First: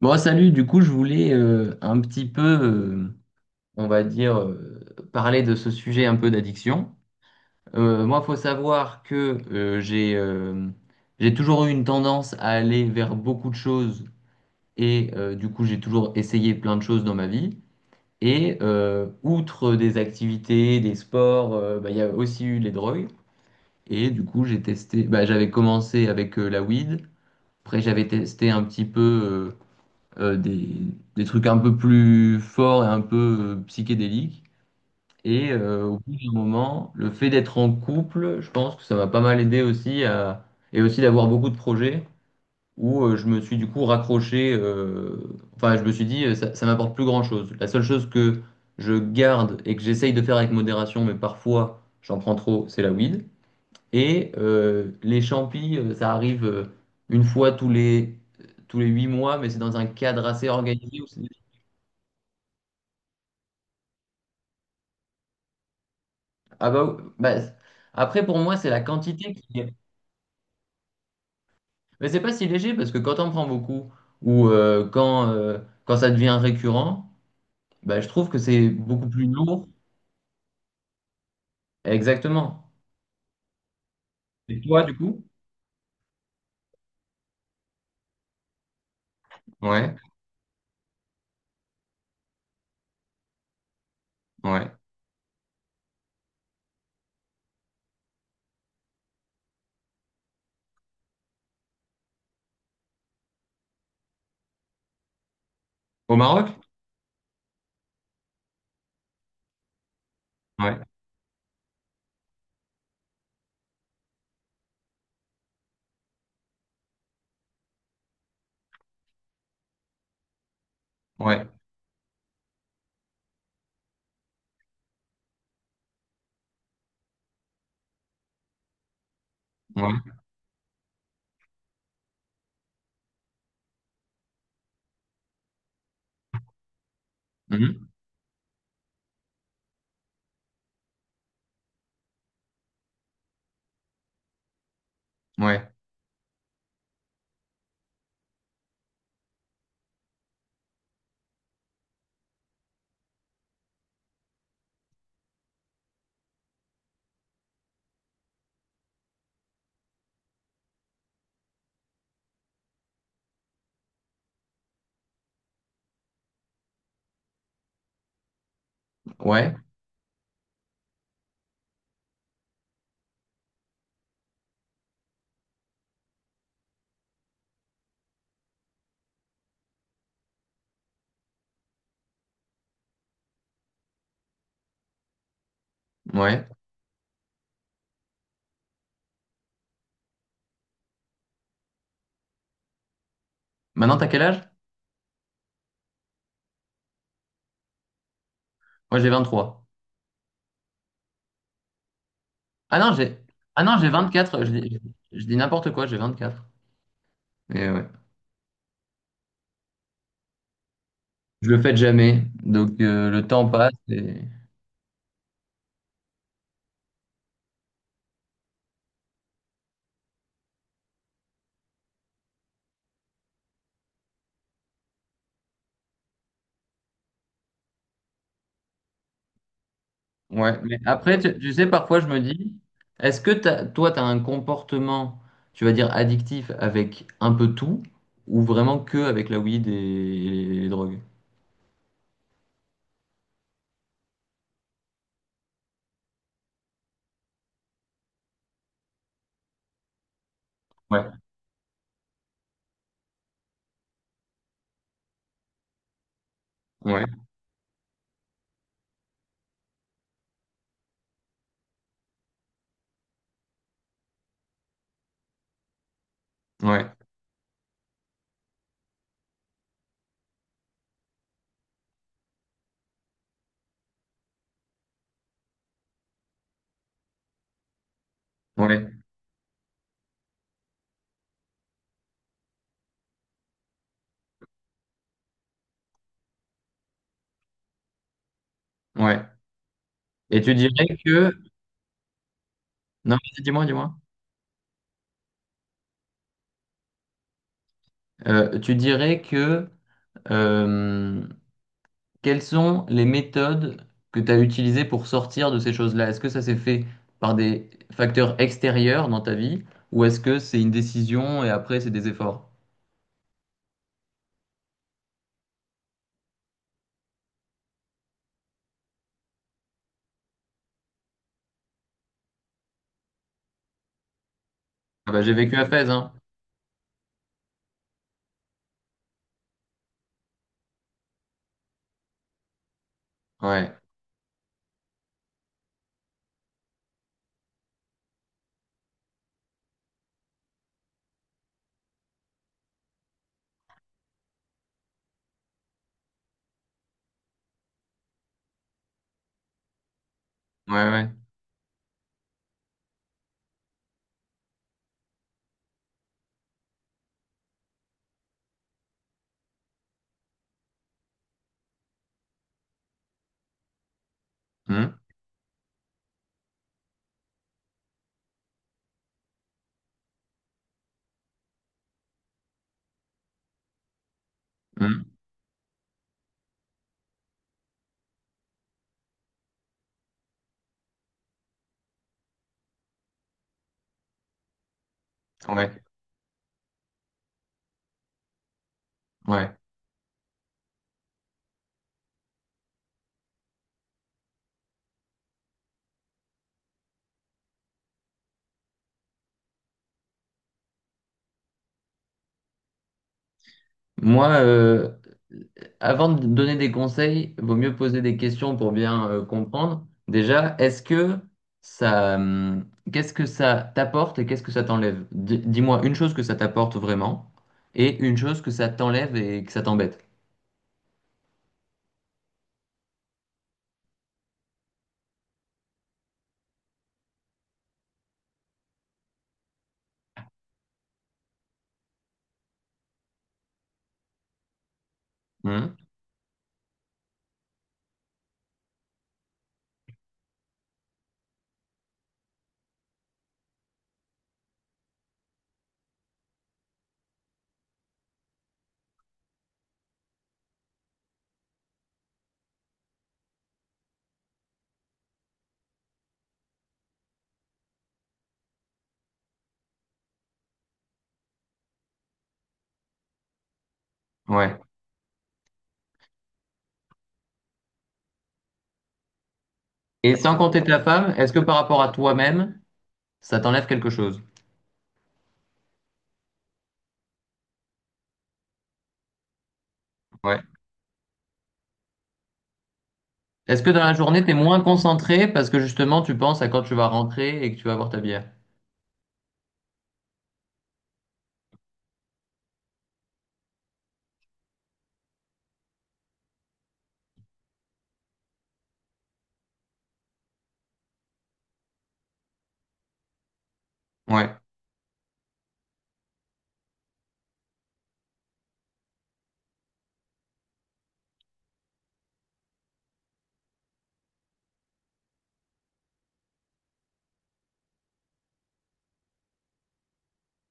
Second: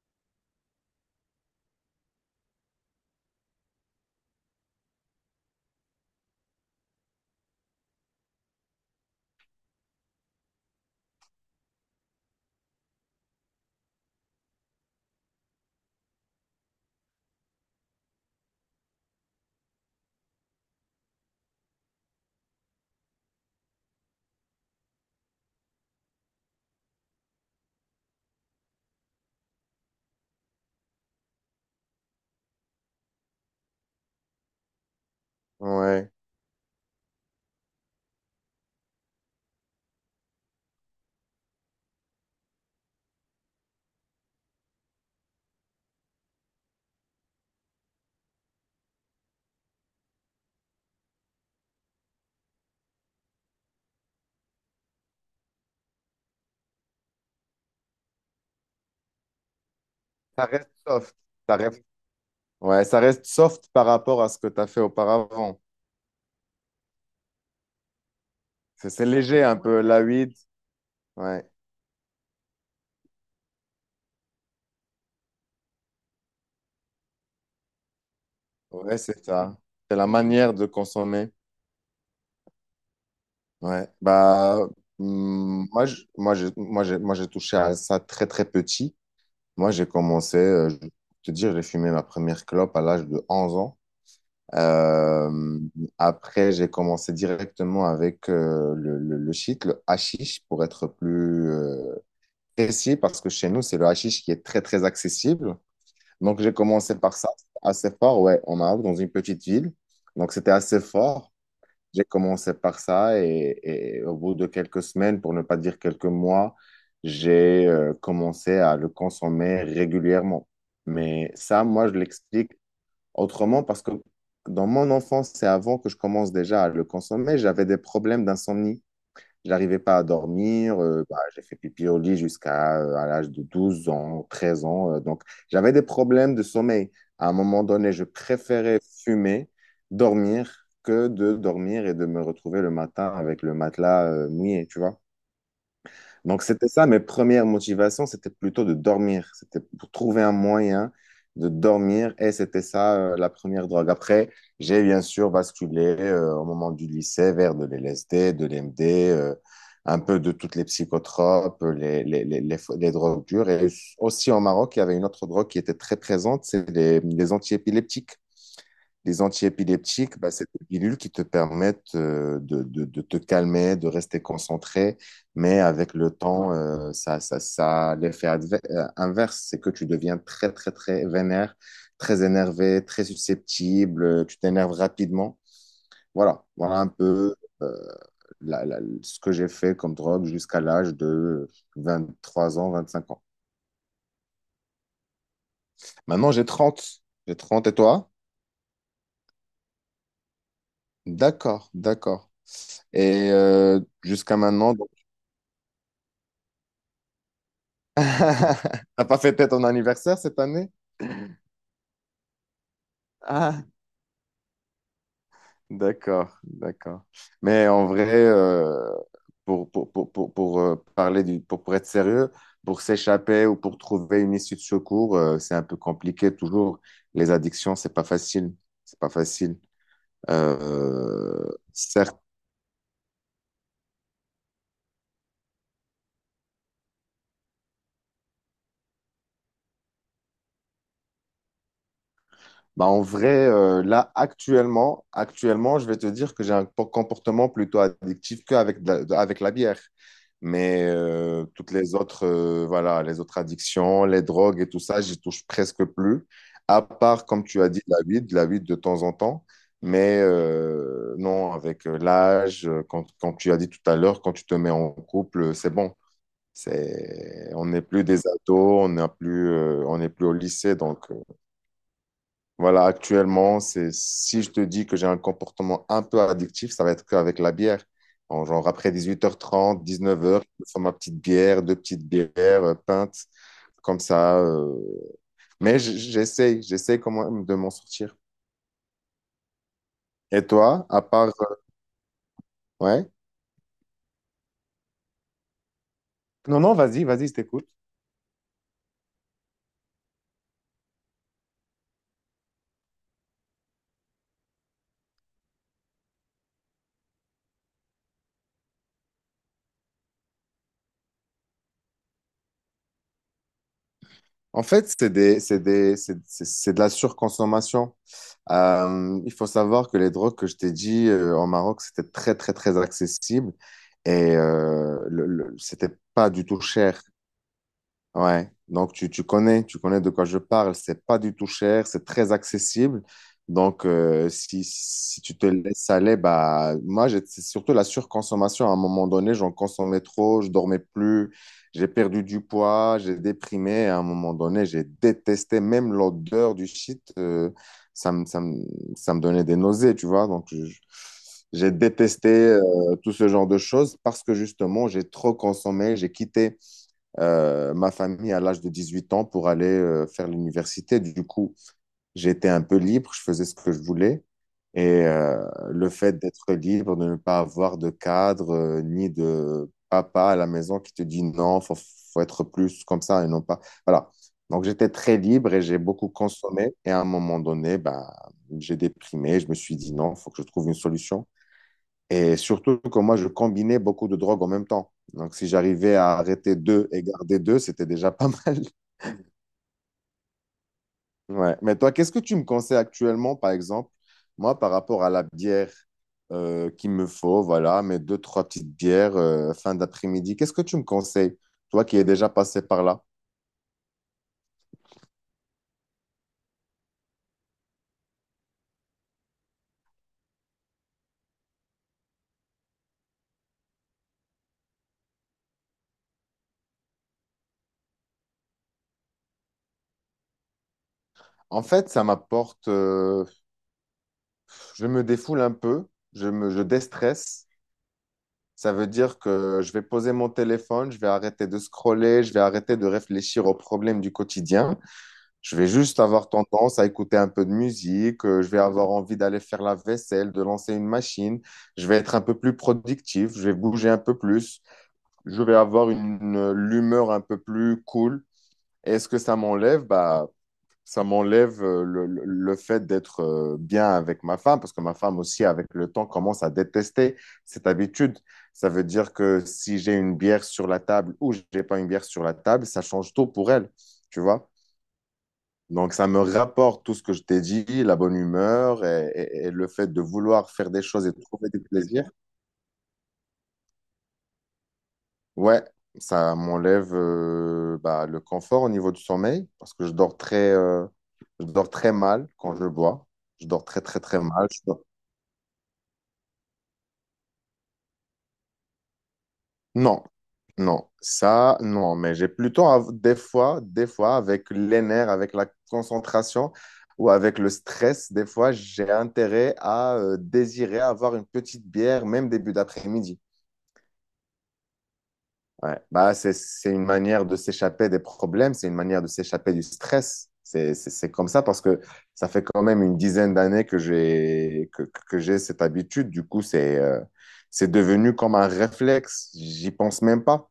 Bon, salut, du coup, je voulais un petit peu, on va dire, parler de ce sujet un peu d'addiction. Moi, il faut savoir que j'ai toujours eu une tendance à aller vers beaucoup de choses et du coup, j'ai toujours essayé plein de choses dans ma vie. Et outre des activités, des sports, bah, il y a aussi eu les drogues. Et du coup, j'ai testé, bah, j'avais commencé avec la weed. Après, j'avais testé un petit peu. euh, euh, des, des trucs un peu plus forts et un peu psychédéliques. Et au Ouais. bout d'un moment, le fait d'être en couple, je pense que ça m'a pas mal aidé aussi et aussi d'avoir beaucoup de projets où je me suis du coup raccroché, enfin je me suis dit ça m'apporte plus grand-chose. La seule chose que je garde et que j'essaye de faire avec modération, mais parfois j'en prends trop, c'est la weed. Et les champis, ça arrive une fois tous les 8 mois, mais c'est dans un cadre Ça assez reste organisé. soft. Ça reste, ouais, ça reste soft par rapport à ce que tu as fait auparavant. Ah bah, après pour moi c'est la C'est quantité léger un qui est... peu, la weed. Ouais, Mais c'est pas si léger parce que quand on prend beaucoup ou euh, quand, euh, quand ça devient récurrent, bah, je trouve que c'est ouais, beaucoup c'est plus ça. lourd. C'est la manière de consommer. Exactement. Ouais. Et Bah, toi du coup? Moi, je- moi, j'ai, moi, j'ai, moi, j'ai touché à ça très, très petit. Moi, j'ai Ouais, commencé, je vais te dire, j'ai fumé ma première clope à l'âge de 11 ans. ouais. Euh, après, j'ai commencé directement avec le shit, le hashish, pour être plus, précis parce que chez nous, c'est le hashish qui est très, très accessible. Au Donc, Maroc? j'ai commencé par ça, assez fort, ouais, en Maroc, dans une petite ville. Donc, c'était Ouais, assez fort. J'ai commencé par ça et au bout de quelques semaines, pour ne pas dire quelques mois, j'ai commencé à le consommer régulièrement. Mais ouais, ça, moi, je l'explique autrement parce que dans mon enfance, c'est avant que je commence déjà à le consommer, j'avais des problèmes d'insomnie. Je n'arrivais pas à ouais. dormir. Bah, j'ai fait pipi au lit jusqu'à à l'âge de 12 ans, 13 ans. Donc, j'avais des problèmes de sommeil. À un moment Mhm. donné, je préférais fumer, dormir, que de dormir et de me retrouver le matin avec le matelas mouillé, tu vois. Ouais. Donc, c'était ça, mes premières motivations, c'était plutôt de dormir. C'était pour trouver un moyen de dormir et c'était ça la première drogue. Après, j'ai bien sûr basculé au moment du lycée vers de l'LSD, de l'MD, un peu de toutes les psychotropes, les drogues dures. Et aussi au Maroc, il y avait une autre drogue qui était très présente, c'est les antiépileptiques. Ouais, Bah, c'est des pilules qui te permettent de te calmer, de rester concentré, mais avec le temps, ça l'effet inverse, c'est que tu deviens très, très, très vénère, très énervé, très susceptible, tu t'énerves rapidement. Voilà, ouais. voilà un peu euh, ce que j'ai fait comme drogue jusqu'à l'âge de 23 ans, 25 ans. Maintenant t'as quel âge? Maintenant, j'ai 30. J'ai 30 et toi? Moi j'ai 23 D'accord, d'accord. Ah non, j'ai Et ah non, j'ai jusqu'à 24, je maintenant, dis, je dis n'importe quoi, j'ai 24. Et ouais. t'as pas fêté ton anniversaire cette année? Je le fais jamais, donc le temps Ah, passe et... d'accord, d'accord. Mais en vrai, pour être sérieux, pour s'échapper ou pour trouver une issue de secours, c'est un peu compliqué toujours. Les addictions, c'est pas facile. C'est pas facile. Ouais, mais après, tu, tu sais, parfois je me Certes. dis, toi, tu as un comportement, tu vas dire, addictif avec un peu tout, ou vraiment que avec la weed et les drogues? Bah, en vrai, là, actuellement, je vais te dire que j'ai un comportement plutôt addictif qu'avec de la, de- avec la bière. Mais Ouais, toutes les autres, voilà, les autres addictions, les drogues et tout ça, j'y touche presque plus. À ouais, part, comme tu as dit, la weed de temps en temps. Mais non, avec l'âge, quand tu as dit tout à l'heure, quand tu te mets en couple, c'est bon. ouais, On n'est plus des ados, on n'est plus au lycée, donc. Voilà, actuellement, c'est si je te dis que j'ai un comportement un peu addictif, ça va être qu'avec la bière. En genre après ouais, 18h30, 19h, je me fais ma petite bière, deux petites bières, pinte, comme ça. Mais j'essaye quand même de m'en sortir. ouais. Et Et tu toi, dirais à part, que... ouais? Non, vas-y, dis-moi, dis-moi. Non, non, vas-y, vas-y, je t'écoute. Tu dirais que... euh, quelles sont les méthodes que tu as utilisées pour sortir de ces choses-là? Est-ce que ça s'est fait par des facteurs extérieurs dans ta vie, ou est-ce que c'est une décision et après c'est des efforts? En fait, c'est des, c'est des, c'est de la surconsommation. Il faut savoir que les drogues que je t'ai dit en Maroc, c'était très, très, très accessible et Ah bah j'ai vécu à Fès, c'était hein. pas du tout cher. Ouais, donc tu connais de quoi je parle. C'est pas du tout cher, c'est très accessible. Ouais, Donc, si tu te laisses aller, bah, moi, c'est surtout la surconsommation. À un moment donné, j'en consommais trop, je dormais plus, j'ai perdu du poids, j'ai déprimé. À un moment donné, j'ai détesté même l'odeur du shit. Ça me, ça me, Ça me donnait des nausées, tu vois. Donc, ouais, ouais. j'ai détesté tout ce genre de choses parce que justement, j'ai trop consommé, j'ai quitté ma famille à l'âge de 18 ans pour aller faire l'université. Du coup, j'étais un peu libre, je faisais ce que je voulais. Hum, Et le fait d'être libre, de ne pas avoir de cadre, ni de papa à la maison qui te dit non, faut être plus comme ça et non pas. Voilà. Donc j'étais hum. très libre et j'ai beaucoup consommé. Et à un moment donné, ben, j'ai déprimé. Je me suis dit non, faut que je trouve une solution. Et surtout que moi, je combinais beaucoup de drogues en même temps. Donc, si Ouais, j'arrivais à arrêter deux et garder deux, c'était déjà pas mal. ouais. Ouais. Mais toi, qu'est-ce que tu me conseilles actuellement, par exemple, moi, par rapport à la bière qu'il me faut, voilà, mes deux, trois petites bières fin d'après-midi, qu'est-ce que tu me conseilles, toi qui es déjà passé par là? Moi, avant de donner des conseils, vaut mieux poser des questions pour bien comprendre. Déjà, ça, hum, qu'est-ce que ça t'apporte et qu'est-ce que ça t'enlève? Dis-moi une chose que ça t'apporte vraiment et une chose que ça t'enlève et que ça t'embête. En fait, ça m'apporte, je me défoule un peu, je déstresse. Ça veut dire que je vais poser mon téléphone, je vais arrêter de scroller, je vais arrêter de réfléchir aux problèmes du quotidien. Je vais Hum. juste avoir tendance à écouter un peu de musique, je vais avoir envie d'aller faire la vaisselle, de lancer une machine. Je vais être un peu plus productif, je vais bouger un peu plus, je vais avoir l'humeur un peu plus cool. Est-ce que ça m'enlève? Bah, ça m'enlève le fait d'être bien avec ma femme, parce que ma femme aussi, avec le temps, commence à détester cette habitude. Ça veut dire que si j'ai une bière sur la table ou j'ai pas une bière sur la table, ça change tout pour elle, tu vois. Ouais. Donc, ça me rapporte tout ce que je t'ai dit, la bonne humeur et le fait de Et sans vouloir compter faire ta des choses et femme, de est-ce que trouver par des rapport à plaisirs. toi-même, ça t'enlève quelque chose? Ouais, ça m'enlève bah, le confort au niveau du sommeil parce que je dors très mal quand je bois. Je Est-ce dors que dans très, la très, très journée, t'es mal. Moins concentré parce que justement, tu penses à quand tu vas rentrer et que tu vas boire ta bière? Non, non, ça, non, mais j'ai plutôt des fois, avec les nerfs, avec la concentration ou avec le stress, des fois, j'ai intérêt à désirer avoir une petite bière, même début d'après-midi. Ouais, Ouais. Bah, c'est une manière de s'échapper des problèmes, c'est une manière de s'échapper du stress. C'est comme ça parce que ça fait quand même une dizaine d'années que j'ai cette habitude. Du coup, c'est devenu comme un réflexe. J'y pense même pas.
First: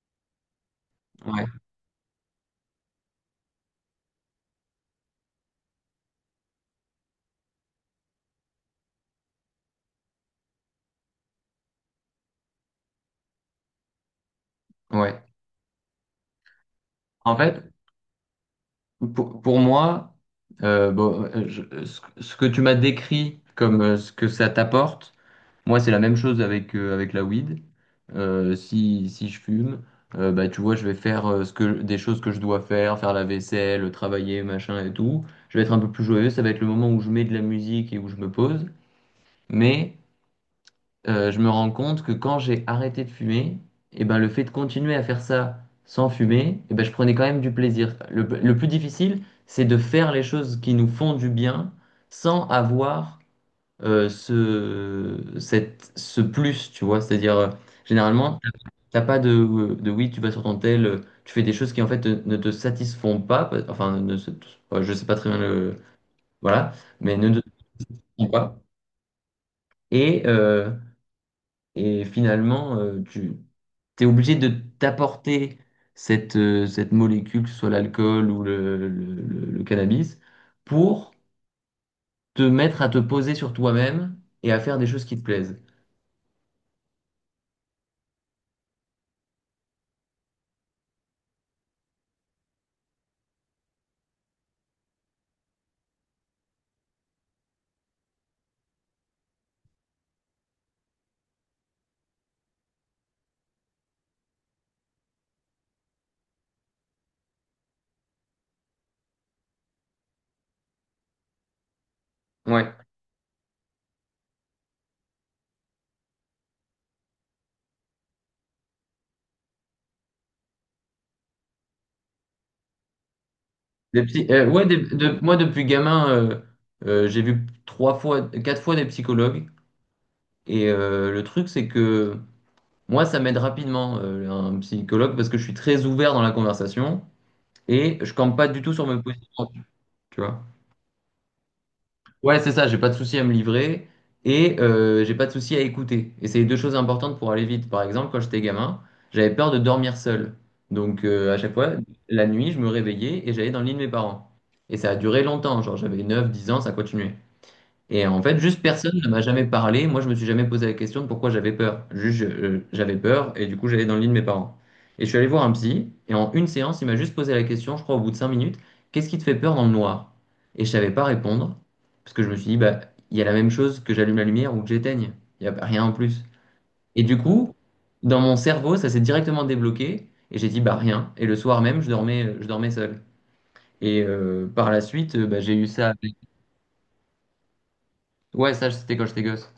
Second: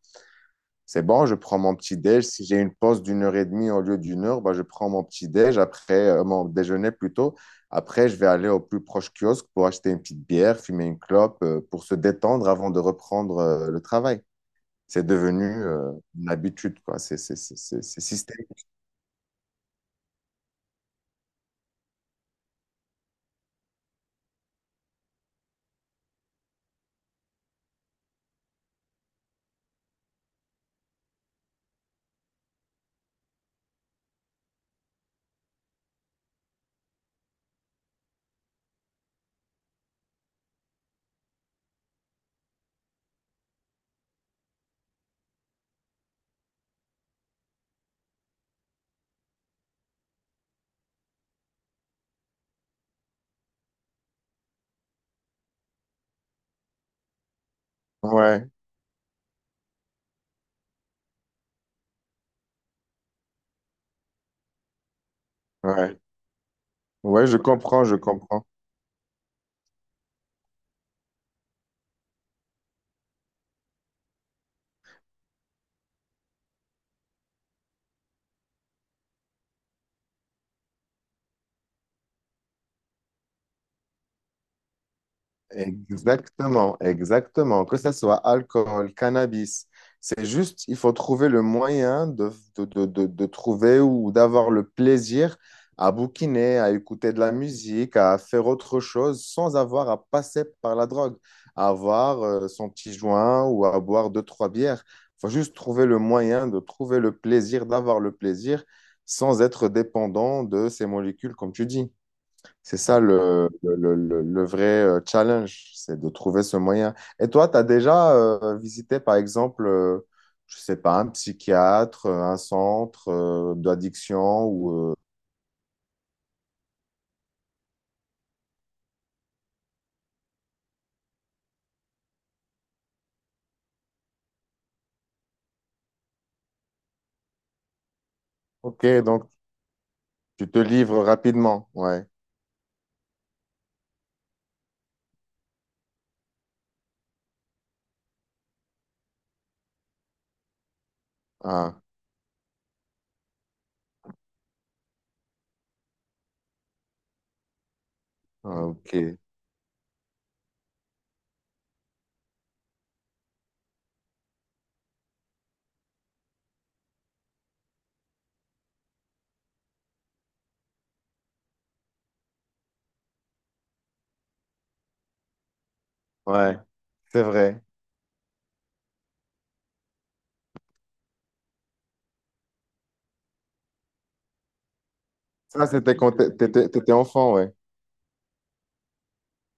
C'est bon, je ouais, prends mon petit déj. Si j'ai une pause d'une heure et demie au lieu d'une heure, bah, je prends mon petit déj après mon déjeuner plutôt. Après, je vais aller au plus proche kiosque pour acheter une petite bière, fumer une clope pour se détendre avant de reprendre le travail. C'est ouais. devenu une habitude, quoi. C'est En c'est- c'est- fait, c'est- c'est systémique. pour moi, bon, ce que tu m'as décrit comme ce que ça t'apporte, moi, c'est la même chose avec la weed. Si je fume, bah, tu vois, je vais faire des choses que je dois faire, faire la vaisselle, travailler, machin et tout. Je vais être un peu plus joyeux. Ça va être le moment où je mets de la musique et où je me pose. Mais je me rends compte que quand j'ai arrêté de fumer, et ben, le fait de continuer à faire ça sans fumer, et ben, je prenais quand même du plaisir. Le plus difficile, c'est de faire les choses qui nous font du bien sans avoir ce plus, tu vois. C'est-à-dire, généralement, Ouais, t'as pas de oui, tu vas sur ton tel, tu fais des choses qui en fait ne te satisfont pas, enfin, ne se- je sais pas très bien le... ouais. Voilà, mais Ouais, ne je te comprends, je satisfont comprends. pas. Et... et finalement, tu es obligé de t'apporter cette molécule, que ce soit l'alcool ou le cannabis, pour te mettre à te poser sur toi-même et à faire des choses qui te plaisent. Exactement, exactement. Que ce soit alcool, cannabis, c'est juste, il faut trouver le moyen de trouver ou d'avoir le plaisir à bouquiner, à écouter de la musique, à faire autre chose sans avoir à passer par la drogue, à avoir son petit joint ou à boire deux, trois bières. Il faut juste trouver le moyen de trouver le plaisir, d'avoir le plaisir sans être dépendant de ces molécules, comme tu dis. Ouais. C'est ça le vrai challenge, c'est de trouver ce moyen. Et toi, tu as déjà visité, par exemple, je sais pas, un psychiatre, un centre Des psy- d'addiction euh, ouais, ou... moi, depuis gamin, j'ai vu trois fois, quatre fois des psychologues. Et le truc, c'est que moi, ça m'aide rapidement, un psychologue, parce que je suis très ouvert dans la conversation et je campe pas du tout Ok, sur mes donc positions, tu vois. tu te livres rapidement, ouais. Ouais, c'est ça, j'ai pas de souci à me livrer et j'ai pas de souci à écouter. Et c'est les deux choses importantes pour aller vite. Par exemple, quand j'étais gamin, j'avais peur de dormir seul. Donc à chaque fois, Ah, la nuit, je me réveillais et j'allais dans le lit de mes parents. Et ça a duré longtemps, genre j'avais 9, 10 ans, ça continuait. Et en fait, juste ah, ok, personne ne m'a jamais parlé. Moi, je me suis jamais posé la question de pourquoi j'avais peur. Juste, j'avais peur et du coup, j'allais dans le lit de mes parents. Et je suis allé voir un psy et en une séance, il m'a juste posé la question, je crois au bout de 5 minutes, qu'est-ce qui te fait peur dans le noir? Et je savais pas répondre parce que je me suis dit, bah, il y a la même chose que j'allume la lumière ou que j'éteigne. Il y a rien en plus. ouais, Et du c'est coup, vrai. dans mon cerveau, ça s'est directement débloqué et j'ai dit, bah, rien. Et le soir même, je dormais seul. Et par la suite, bah, j'ai eu Ça, ça. c'était quand tu étais enfant, ouais. Ouais, ça, c'était quand j'étais gosse.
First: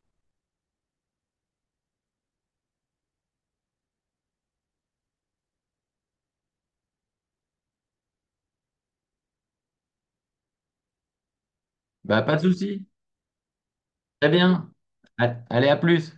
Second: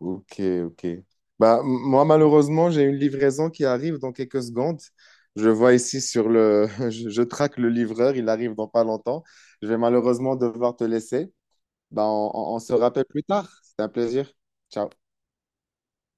Ok, ok. Bah, moi, malheureusement, j'ai une livraison qui arrive dans quelques secondes. Je vois ici sur le... Je traque le livreur, il arrive dans pas longtemps. Je vais malheureusement devoir te laisser. Bah, Bah, on pas de on- on se souci. rappelle plus tard. C'était un Très plaisir. bien. Ciao. Allez, à plus.